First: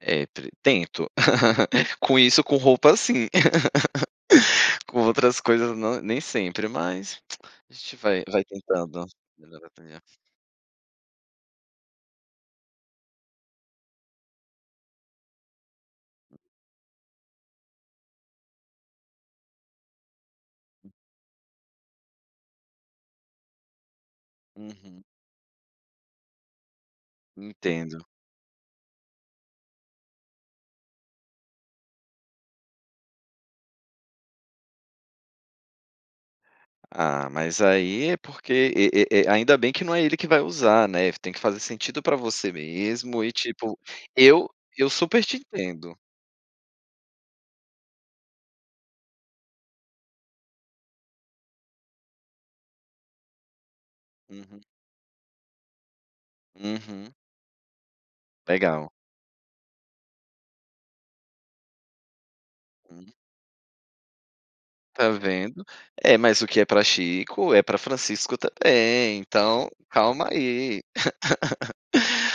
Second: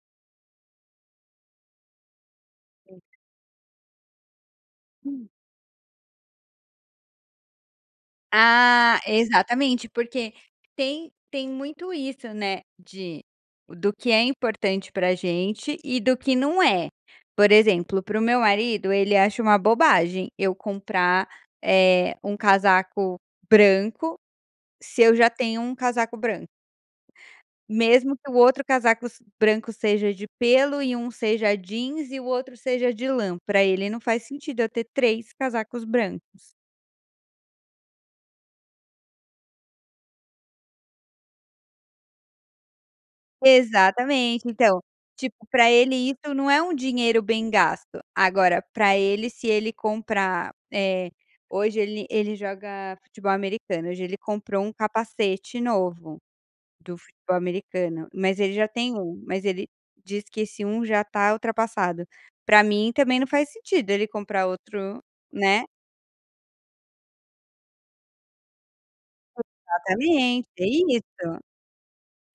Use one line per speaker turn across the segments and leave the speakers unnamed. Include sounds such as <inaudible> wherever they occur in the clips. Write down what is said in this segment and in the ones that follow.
É, tre tento. <chuckles> Com isso com roupa,
Hum.
sim. <laughs> Com
Hum.
outras coisas não nem sempre, mas a gente vai vai
Ah,
tentando melhorar
exatamente,
também.
porque tem tem muito isso, né, de do que é importante pra gente e do que não é. Por exemplo para o meu marido ele acha uma bobagem eu comprar, eh, um casaco branco se
Uhum.
eu já tenho um casaco branco
Entendo.
mesmo que o outro casaco se branco seja de pêlo e um seja jeans e o outro seja de lã, pra ele não faz sentido eu ter 3 casacos brancos.
Ah, mas aí é porque e e e ainda bem que não é ele que vai usar, né, tem que fazer sentido para você mesmo e tipo,
Exatamente
eu
então,
eu super
tipo
te
pra ele
entendo.
isso não é um dinheiro bem gasto. Agora para ele se ele comprar. Eh, hoje ele ele joga futebol americano, hoje ele
Uhum.
comprou um capacete novo do
Uhum.
futebol americano, mas ele já
Legal.
tem 1 mas ele diz que esse 1 já tá ultrapassado. Pra mim
Hum.
também não faz sentido ele comprar outro,
Tá vendo?
né.
É mas o que é para Chico é para Francisco também então, calma
Exatamente, é
aí.
isso.
<giggles>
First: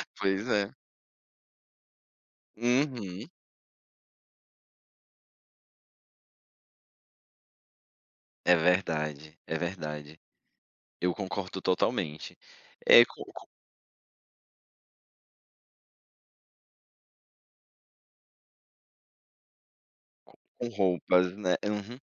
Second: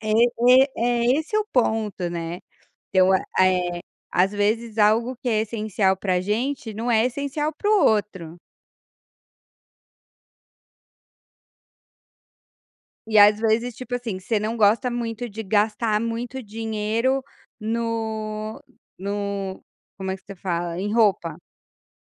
É
Pois
é
é.
é esse o ponto, né. Então,
Uhum.
eh, às vezes algo que é essencial pra gente não é essencial para o outro.
É verdade, é verdade. Eu concordo totalmente. Eh,
E
com
às
com
vezes tipo assim, você não gosta muito de gastar muito dinheiro n no como é que se
Co com
fala? Em roupa.
roupas, né. Uhum.